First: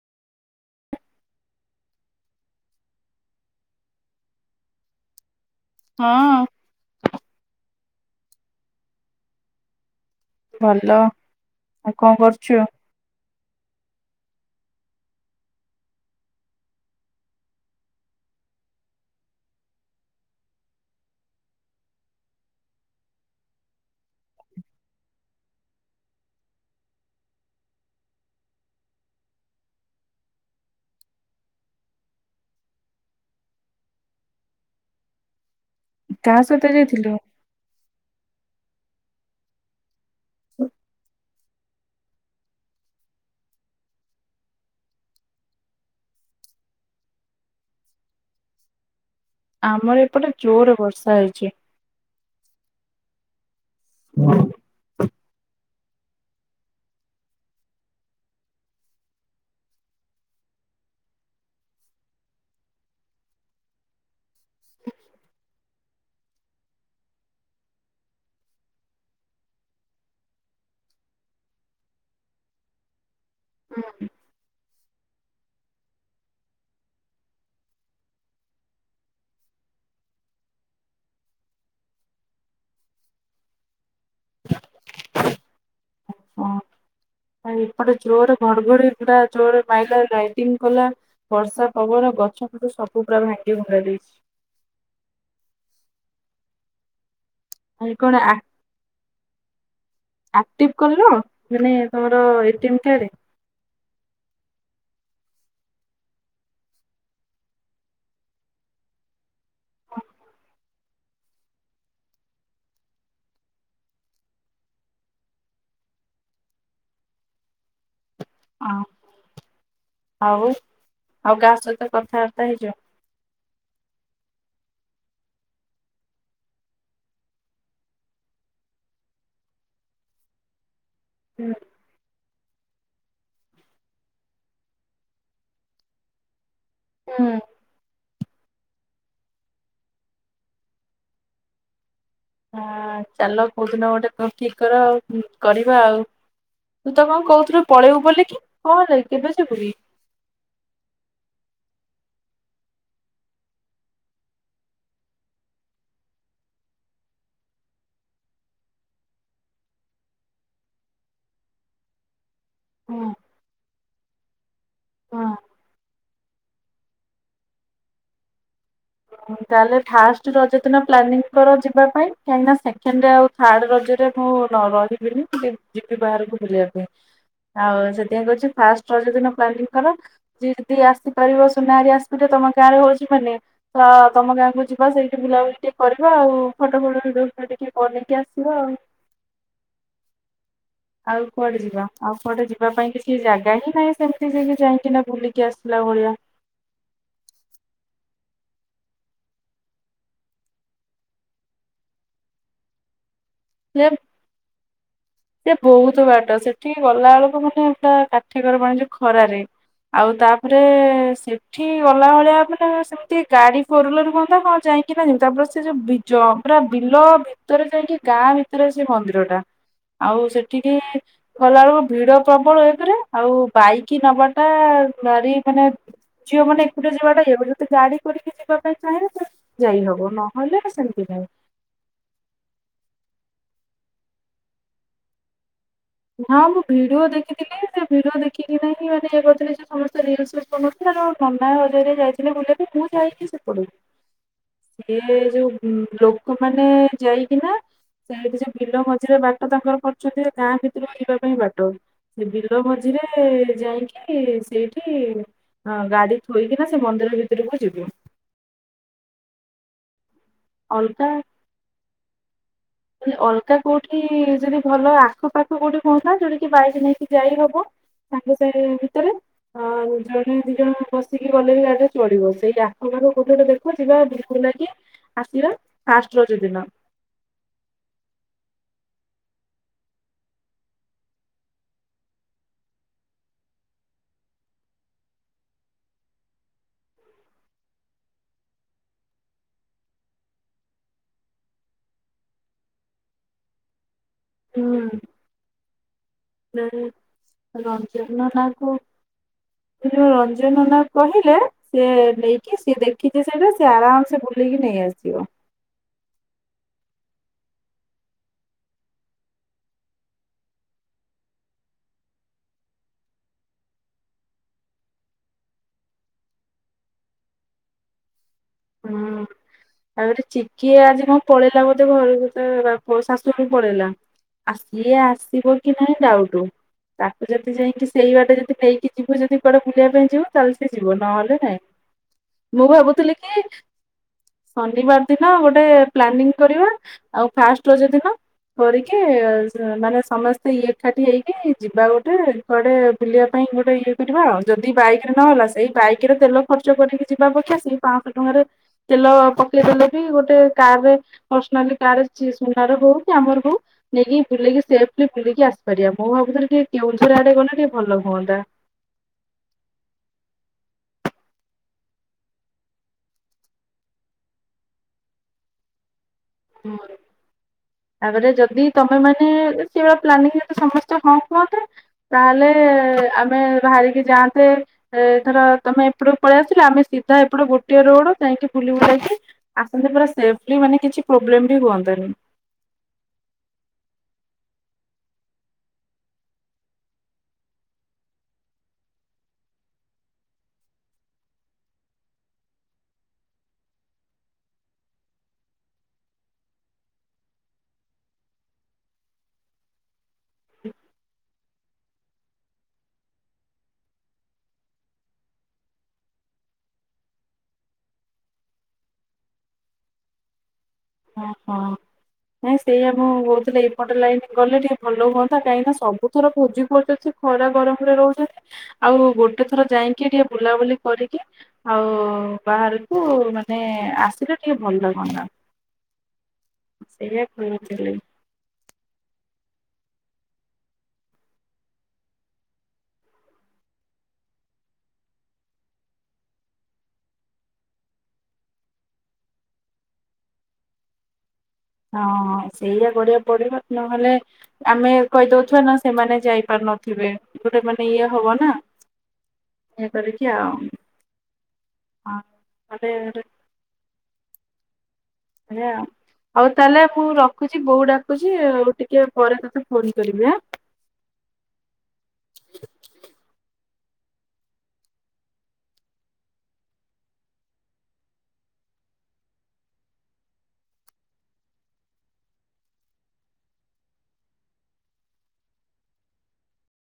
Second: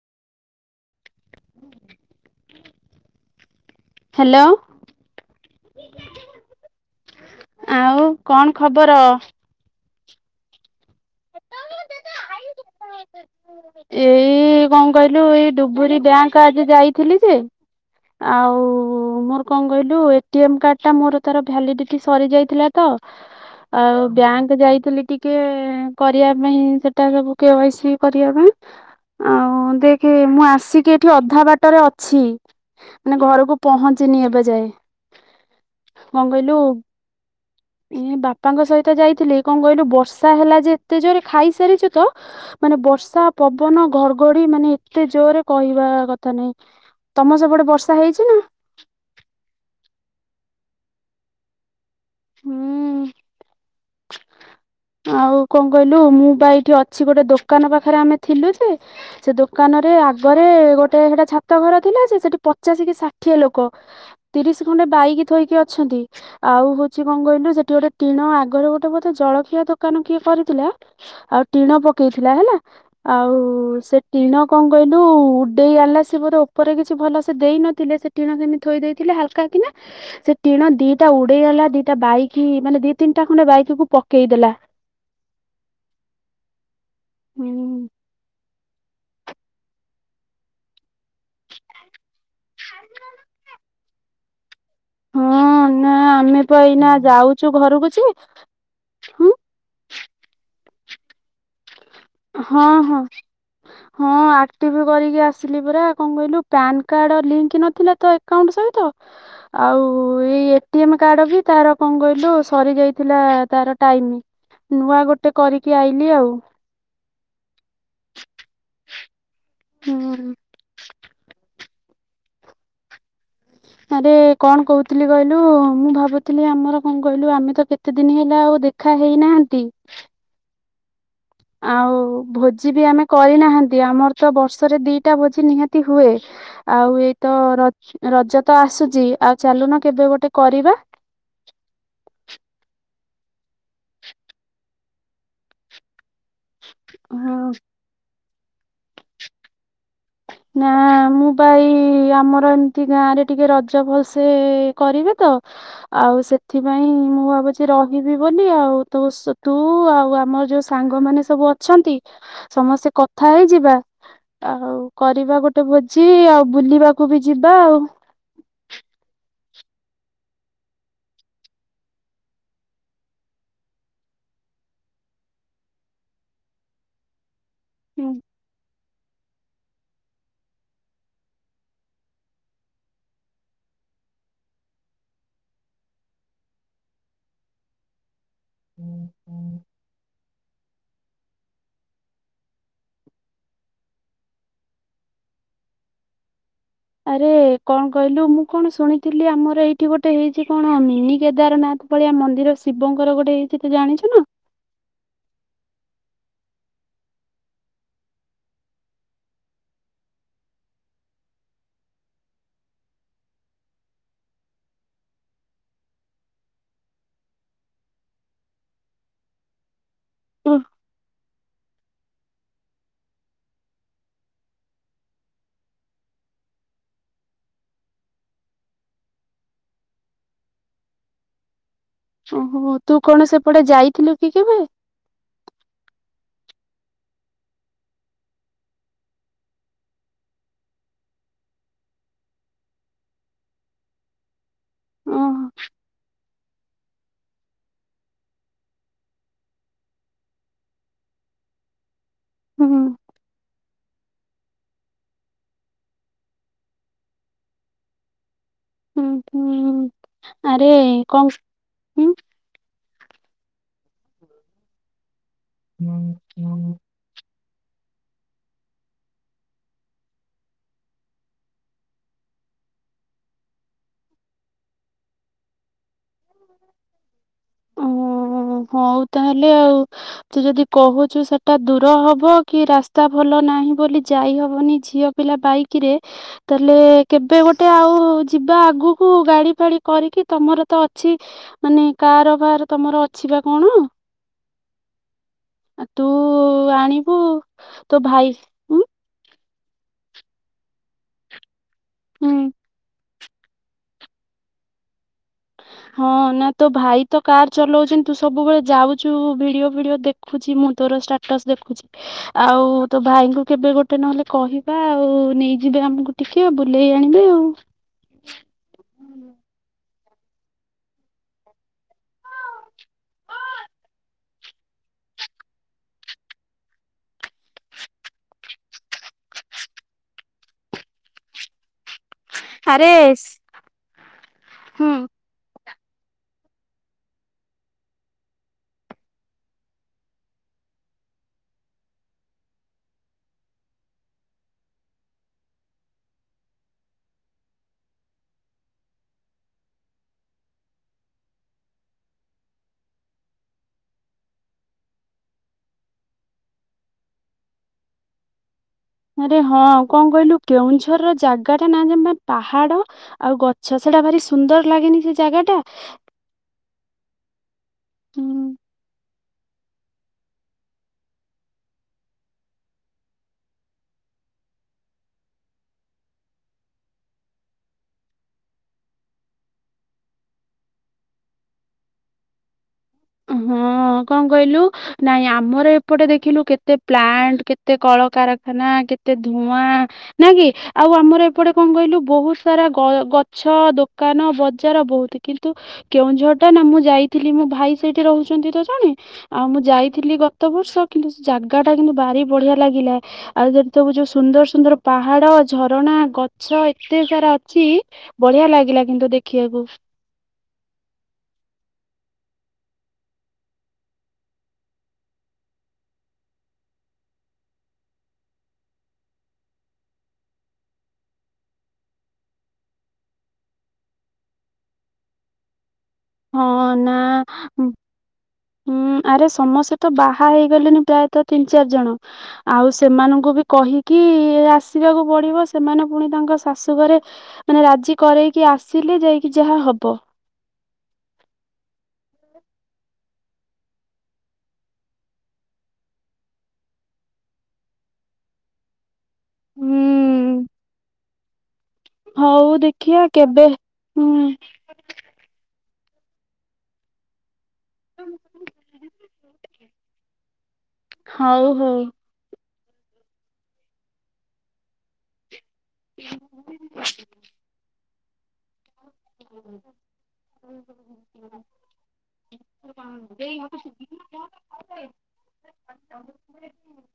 [inaudible] Hello. ହଁ। ଆଉ କଣ ଖବର? ଭଲ। ଆଉ କଣ କରୁଛ? [inaudible] ଏଇ କଣ କହିଲୁ ଏଇ ଡୁବରି ବ୍ୟାଙ୍କ ଆଜି ଯାଇଥିଲି ଯେ ଆଉ ମୋର କଣ କହିଲୁ ଏଟି ଏମ କାର୍ଡ ଟା ମୋର ତାର ଭାଲିଡିଟି ସରି ଯାଇଥିଲା ତ ଆଉ ବ୍ୟାଙ୍କ ଯାଇଥିଲି ଟିକେ କରିବା ପାଇଁ ସେଟା କେ ୟା ସି କରିବା ପାଇଁ ଆଉ ଦେଖ ମୁଁ ଆସିକି ଏଠି ଅଧା ବାଟରେ ଅଛି ମାନେ ଘରକୁ ପହଞ୍ଚିନି ଏବେ ଯାଏ। କନ କାହା କହିଲୁ ସହିତ ଯାଇଥିଲୁ? ଏ ବାପାଙ୍କ ସହିତ ଯାଇଥିଲି। କଣ କହିଲୁ ବର୍ଷା ହେଲା ଯେ ଏତେ ଜୋରେ ଖାଇସାରିଛୁ ତ ମାନେ ବର୍ଷା ପବନ ଘଡଘଡି ମାନେ ଏତେ ଜୋରରେ କହିବା କଥା ନାହିଁ ତମ ସବୁଟେ ବର୍ଷା ହେଇଛି ନା? ଆମର ଏପଟେ ଜୋରରେ ବର୍ଷା ହେଇଛି। ହୁଁ ହଁ ଆଉ କଣ କହିଲୁ ମୁଁ ବା ଏଇଠି ଅଛି ଗୋଟେ ଦୋକାନ ପାଖରେ ଆମେ ଥିଲୁ ଯେ ସେ ଦୋକାନରେ ଆଗରେ ଗୋଟେ ସେଟା ଛାତ ଘର ଥିଲା ସେ ସେଠି ପଚାଶ କି ଷାଠିଏ ଲୋକ। ତିରିଶ ଖଣ୍ଡେ ବାଇକି ଥୋଇକି ଅଛନ୍ତି। ଆଉ ସେ କଣ କହିଲୁ ସେଠି ଗୋଟେ ଟିଣ ଆଗରୁ ଗୋଟେ ବୋଧେ ଜଳଖିଆ ଦୋକାନ କିଏ କରିଥିଲା। ଆଉ ଟିଣ ପକେଇଥିଲା ହେଲା, ଆଉ ସେ ଟିଣ କଣ କହିଲୁ ଦେଇ ଆଲା ସେ ବୋଧେ ଉପରେ କିଛି ଭଲ ସେ ଦେଇ ନଥିଲେ ସେ ଟିଣ ସେମିତି ଥୋଇ ଦେଇଥିଲେ ହାଲକା କିନା। ସେ ଟିଣ ଦିଟା ଉଡିଗଲା ଦିଟା ବାଇକ ମାନେ ଦି ତିନିଟା ଖଣ୍ଡେ ବାଇକକୁ ପ ପକେଇ ଦେଲା। ହଁ ଆଉ ଏପଟେ ଜୋରରେ ଘଡଘଡିଟା ଜୋରରେ ମାଇଲା ଲାଇଟିଙ୍ଗ କଲା ବର୍ଷା ପବନ ଗଛ ସେ ସବୁ ପୁରା ଭାଙ୍ଗି ଭୁଙ୍ଗା ଦେଇଛି। ହଁ ନା ଆମେ ବା ଏଇନା ଯାଉଛୁ ଘରକୁ ଆଉ ଯେ କଣ ହୁଁ। ଆକ୍ଟିଭ କଲୁ? ମାନେ ତମର ହଁ ହଁ। ହଁ ଆକ୍ଟିଭି କରିକି ଆସିଲି ପରା କଣ କହିଲୁ ପ୍ୟାନ କାର୍ଡ ଲିଙ୍କ ନଥିଲା ତ ଏକଉଣ୍ଟ ସହିତ। [unintelligible] ଆଉ ଏଇ ଏ ଟି ଏମ କାର୍ଡ ବି ତାର କଣ କହିଲୁ ସରି ଯାଇଥିଲା ତାର ଟାଇମ। ନୂଆ ଗୋଟେ କରିକି ଆଇଲି ଆଉ। ହଁ ହୁଁ ଆଉ ଆଉ କା ସହିତ କଥାବାର୍ତ୍ତା ହେଇଚ? ଆରେ କଣ କହୁଥିଲି କହିଲୁ ମୁଁ ଭାବୁଥିଲି ଆମର କଣ କହିଲୁ ଆମେ ତ କେ କେତେ ଦିନି ହେଲା ଆଉ ଦେଖା ହେଇନାହାନ୍ତି। ହୁଁ। ଆଉ ଭୋଜି ବି ଆମେ କରିନାହାନ୍ତି ଆମର ତ ବର୍ଷରେ ଦିଟା ଭୋଜି ନିହାତି ହୁଏ। ଆଉ ଏଇତ ରଜ ତ ଆସୁଛି ଆଉ ଚାଲୁନ କେବେ ଗୋଟେ କରିବା। ହଁ ଚାଲ କୋଉଦିନ ଗୋଟେ ଠିକ କର ଆଉ କରିବା ଆଉ। ତୁ ତ କଣ କହୁଥିଲୁ ପଳେଇବୁ ବୋଲିି କି କଣ କେବେ ଯିବୁକି? ନା ମୁଁ ବା ଏଇ ଆମର ଏମିତି ଗାଁ ରେ ଟିକେ ରଜ ଭଲସେ କରିବେ ତ। ଆଉ ସେଥିପାଇଁ ମୁଁ ଭାବୁଛି ରହିବି ବୋଲି ଆଉ ତୁସ ତୁ ଆଉ ଆମର ଯୋଉ ସାଙ୍ଗମାନେ ସବୁ ଅଛନ୍ତି। [unintelligible] ସମସ୍ତେ ହଁ କଥା ହେଇଯିବା ଆଉ ହଁ। କରିବା ଗୋଟେ ଭୋଜି ଆଉ ବୁଲିବାକୁ ବି ଯିବା ଆଉ। ତାହେଲେ ଫାଷ୍ଟ ରଜ ଦିନ ପ୍ଲାନିଂ କର ଯିବା ପାଇଁ କାହିଁକି ନା ସେକେଣ୍ଡ ର ଆଉ ଥାର୍ଡ ରଜରେ ମୁଁ ରହିବିନି ଯିବି ବାହାରକୁ ବୁଲିବା ପାଇଁ। ଆଉ ହୁଁ ସେଥିପାଇଁ କଉଛି ଫାଷ୍ଟ ଗୋଟେ ଦିନ ପ୍ଲାନିଂ କର ସେ ଯଦି ଆସିପାରିବ ସୁନାରୀ ଆସିବ ତମ ଗାଁରେ ହଉଛି ମାନେ। ତ ତମ ଗାଁକୁ ଯିବା ସେଇଠି ବୁଲାବୁଲି ଟିକେ କରିବା ଆଉ ଫଟୋ ଫଟ ଭିଡିଓ ଫିଡିଓ ଟିକେ କରିକି ଆସ ଯିବା ଆଉ। ଆଉ କୁଆଡେ ଯିବା ଆଉ କୁଆଡେ ଯିବା ପାଇଁ କିଛି ଜାଗା ହିଁ ନାହିଁ ସେମିତିକି ଯାଇକି ନା ବୁଲିକି ଆସିଲା ଭଳିଆ। ଆରେ କଣ କହିଲୁ ମୁଁ କଣ ଶୁଣିଥିଲି ଆମର ଏଇଠି ଗୋଟେ ହେଇଛି କଣ ମିନି କେଦାରନାଥ ଭଳିଆ ମନ୍ଦିର ଶିବଙ୍କର ଗୋଟେ ହେଇଛି ତୁ ଜାଣିଛୁ ନା। ସେ ବହୁତ ବାଟ ସେଠିକି ଗଲା ବେଳକୁ ମାନେ ପୁରା କାଠିିକର ପାଣି ଯୋଉ ଖରାରେ। ଆଉ ତାପରେ ସେଠି ଗଲା ଭଳିଆ ମାନେ ଗୋଟେ ଗାଡି ଫୋର ହିଲର ହୁଅନ୍ତା ହଁ ଯାଇକି ନା ଯୁ ତାପରେ ସେ ଯୋବରା ବିଲ ଭିତରେ ଯାଇକି ଗାଁ ଭିତରେ ସେ ମନ୍ଦିରଟା। ଆଉ ଉଁ ସେଠିକି ଗଲା ବେଳକୁ ଭିଡ ପ୍ରବଳ ଏକେରେ ଆଉ ବାଇକି ନବାଟା ଭାରି ମାନେ ଝିଅ ମାନେ ଏକୁଟିଆ ଯିବାଟା ଇଏକରିବ ତ ଗାଡି କରିକି ଯିବା ପାଇଁ ଚାହେଁ ତ ଯାଇ ହବ ନହେଲେ ସେମିତି ନାଇ। ଓହୋ ତୁ କଣ ସେପଟେ ଯାଇଥିଲୁ କି କେବେ? ନା ମୁଁ ଭିଡ଼ିଓ ଦେଖିଥିଲି ସେ ଭିଡ଼ିଓ ଦେଖିକିନାହିଁ ମାନେ ଇଏ କରିଥିଲେ ଯେ ସମସ୍ତେ ରିଲିସି [unintelligible] ନନା ହଜରିରେ ଯାଇଥିଲେ ବୁଲେଟେରେ ମୁଁ ଯାଇକି ସେପଟକୁ। ସିଏ ଓହୋ ଯୋଉ ଲୋକମାନେ ଯାଇକିନା ସେଠି ଯୋଉ ବିଲ ମଝିରେ ବାଟ ତାଙ୍କର କରୁଛନ୍ତି ଗାଁ ଭିତ ରହିବା ପାଇଁ ବାଟ ସେ ବିଲ ହୁଁ ମଝିରେ ଯାଇକି ସେଇଠି ଗାଡି ଥୋଇକିନା ସେ ମନ୍ଦିର ଭିତରକୁ ଯିବୁ। ଉଁ ହୁଁ ଆରେ କଣ ଉଁ କହିଲି ଅଲଗା କୋଉଠି ଯଦି ଭଲ ଆଖପାଖ କୋଉଠି କହୁଥିଲା ଯୋଉଟାକିି ବାଇକି ନେଇକି ଯାଇ ହବ ସାଙ୍ଗେ ସାଙ୍ଗ ଭିତରେ ଆ ଜଣ ଦି ଜଣ ବସିକି ଗଲେବି ଗାଡିଟା ଚଳିବ ସେଇ ଆଖ ପାଖକୁ କୋଉଠି ଗୋ ଦେଖ ଯିବା ବିଲିକୁଲୁ ନା କି ଆସିବା ଫାଷ୍ଟ ରଜ ଦିନ। ଓ ହଉ ତାହେଲେ ଆଉ। ତୁ ଯଦି କହୁଚୁ ସେଟା ଦୂର ହବ କି ରାସ୍ତା ଭଲ ନାହିଁ ବୋଲି ଯାଇ ହବନି ଝିଅ ପିଲା ବାଇକି ରେ। ତାହେଲେ କେବେ ଗୋଟେ ଆଉ ଯିବା ଆଗକୁ ଗାଡି ଫାଡି କରିକି ତମର ତ ଅଛି ମାନେ କାର ଫାର ତମର ଅଛି ବା କଣ? ହୁଁ ଆଉ ତୁ ରେଡି ଆଣିବୁ ତୋ ରଜର ନ ଭାଇ ଲାଗୁ। ଉଁ ଯୋଉ ରଞ୍ଜନ ନନା କହିଲେ ସିଏ ହୁଁ। ନେଇକି ସିଏ ଦେ କିଛି ସେଇଟା ସେ ଆରାମସେ ବୁଲିକି ନେଇଆସିବ? ହଁ ନା ତୋ ଭାଇ ତ କାର ଚଲାଉଛନ୍ତି ତୁ ସବୁବେଳେ ଯାଉଚୁ ଭିଡିଓ ଫିଡିଓ ଦେଖ ଦେଖୁଛି ମୁଁ ତୋର ଷ୍ଟାଟସ ଦେଖୁଚି। ଆଉ ତୋ ଭାଇଙ୍କୁ କେବେ ଗୋଟେ ନହେଲେ କହିବା ଆଉ ନେଇଯିବେ ଆମକୁ। ଟିକେ ବୁଲେଇ ଆଣିବେ ଆଉ। ହଁ। ଆଉ ଗୋଟେ ଚିକି ଆଜି କଣ ପଳେଇଲା ବୋଧେ ଘରକୁ ତା ବା ଶାଶୁ ଘରକୁ ପଳେଇଲା। ଆ ସିଏ ଆସିବ କି ନାଇଁ ଦାଉଟୁ। ତାକୁ ଯଦି ଯାଇକି ସେଇ ବାଟେ ଯଦି ନେଇକି ଯିବୁ ଯଦି କୁଆଡେ ବୁଲେଇ ପାଇଁ ଯିବୁ ତାହେଲେ ସେ ଯିବ ନହେଲେ ନାଇଁ। ମୁଁ ଆରେ ଭାବୁଥିଲି କି ହୁଁ। ଶନିବାର ଦିନ ହଁ ଗୋଟେ ପ୍ଲାନିଂ କରିବା ଆଉ ଫାଷ୍ଟ ରଜ ଦିନ କରିକି ମାନେ ସମସ୍ତେ ଇଏ ଏକାଠି ହେଇକି ଯିବା ଗୋଟେ। କୁଆଡେ ବୁଲିବା ପାଇଁ ଗୋଟେ ଇଏ କରିବା ଆଉ ଯଦି ବାଇକି ରେ ନହେଲା ସେଇ ବାଇକି ରେ ତେଲ ଖର୍ଚ୍ଚ କରିକି ଯିବା ଅପକ୍ଷା ସି ପାଏଁସ ଟଙ୍କା ରେ ତେଲ ପକେଇ ଦେଲେ ବି ଗୋଟେ କାର ରେ ପର୍ସନାଲି କାର ସୁନାର ହଉ କି ଆମର ହଉ ନେଇକି ବୁଲେଇକି ସେଫେଲି ବୁଲିକି ଆସିପାରିବା ମୁଁ ଭାବୁଥିଲି ଟିକେ କେଉଁଝରେ ଆଡେ ଗଲେ ଟିକେ ଭଲ ହୁଅନ୍ତା। ଆରେ ହଁ କଣ କହିଲୁ କେଉଁଝରର ଜାଗା ଟା ନା ଯେମିତି ପାହାଡ। ଆଉ ଗଛ ସେଟା ଭାରି ସୁନ୍ଦର ଲାଗେନି ସେ ଜାଗା ଟା? ମୋର ତାପରେ ଉଁ ଯଦି ତମେ ମାନେ ସେଇଭଳିଆ ପ୍ଲାନିଂରେ ସମସ୍ତେ ହଁ କୁହନ୍ତେ। ତାହେଲେ ଆମେ ବାହାରିକି ଯାଆନ୍ତେ। ଏ ଥର ତମେ ଏପଟକୁ ପଳେଇ ଆସିଲା ଆମେ ସିଧା ଏପଟ ଗୋଟିଏ ରୋଡ ଯାଇକି ବୁଲି ବୁଲାଇକି ଆସନ୍ତି ପୁରା ସେଫଲି ମାନେ କିଛି ପ୍ରୋବ୍ଲେମ ବି ହୁଅନ୍ତାନି। ହଁ, କଣ କହିଲୁ? ନାଇଁ ଆମର ଏପଟେ ଦେଖିଲୁ। କେତେ ପ୍ଲାଣ୍ଟ, କେତେ କଳକାରଖାନା, କେତେ ଧୂଆଁ, ନା କି ଆଉ ଆମର ଏପଟେ କଣ କହିଲୁ? ବହୁତ ସାରା ଗ -ଗଛ, ଦୋକାନ ବଜାର, ବହୁତ କିନ୍ତୁ କେଉଁଝର ଟା ନା ମୁଁ ଯାଇଥିଲି ମୋ ଭାଇ ସେଇଠି ରହୁଛନ୍ତି ତ ଜଣେ। ଆଉ ମୁଁ ଯାଇଥିଲି ଗତ ବର୍ଷ କିନ୍ତୁ ସେ ଜାଗା ଟା କିନ୍ତୁ ଭାରି ବଢିଆ ଲାଗିଲା। ଆଉ ଯଦି ତବୁ ଯୋଉ ସୁନ୍ଦର ସୁନ୍ଦର ପାହାଡ, ଝରଣା, ଗଛ ଏତେ ସାରା ଅଛି। ବଢିଆ ଲାଗିଲା କିନ୍ତୁ ଦେଖିବାକୁ। ହଁ ହଁ। ନାଇଁ ସେଇୟଆ, ମୁଁ କହୁଥିଲେ ଏଇପଟେ ଲାଇନ ଗଲେ ଟିକେ ଭଲ ହୁଅନ୍ତା କାହିଁକି ନା ସବୁ ଥର ଭୋଜି ପଡୁଛି? ଖରା ଗରମରେ ରହୁଛନ୍ତି। ଆଉ ଗୋଟେ ଥର ଯାଇକି ଟିକେ ବୁଲାବୁଲି କରିକି- ଆଉ ବାହାରକୁ ମାନେ ଆସିଲେ ଟିକେ ଭଲଲାଗନ୍ତା ହଁ ନା [unintelligible] କହୁଥିଲି। ହୁଁ, ଆରେ ସମସ୍ତେ ତ ବାହା ହେଇଗଲେଣିି ପ୍ରାୟତ ତିନି ଚାରି ଜଣ। ଆଉ ସେମାନଙ୍କୁ ବି କହିକି ଆସିବାକୁ ପଡିବ। ସେମାନେ ପୁଣି ତାଙ୍କ ଶାଶୁ ଘରେ ମାନେ ରାଜି କରେଇକି ଆସିଲେ ଯାଇକି ଯାହା ହବ। ହଁ, ସେଇରା କରିବାକୁ ପଡିବ ନହେଲେ। ଆମେ କହିଦଉଥିବା ନା ସେମାନେ ଯାଇପାରୁ ନଥିବେ ଗୋଟେ ମାନେ ଇଏ ହବ ନା। କରିକି ଆ ହୁଁ। ଭ ହଉ ଦେଖିଆ [unintelligible] କେବେ ହୁଁ। ଏୟା ଆଉ ତାହେଲେ ପୁ ର [unintelligible] ରଖୁଚି ବଉ ଡାକୁଛି, ଆଉ ଟିକେ ପରେ ତୋତେ ଫୋନ କରିବି ଆଁ। ହଉ ହଉ। [unintelligible] ହ ହୁଁ ହଁ ହଁ ହୁଁ [unintelligible] ଏଇ [unintelligible] [unintelligible]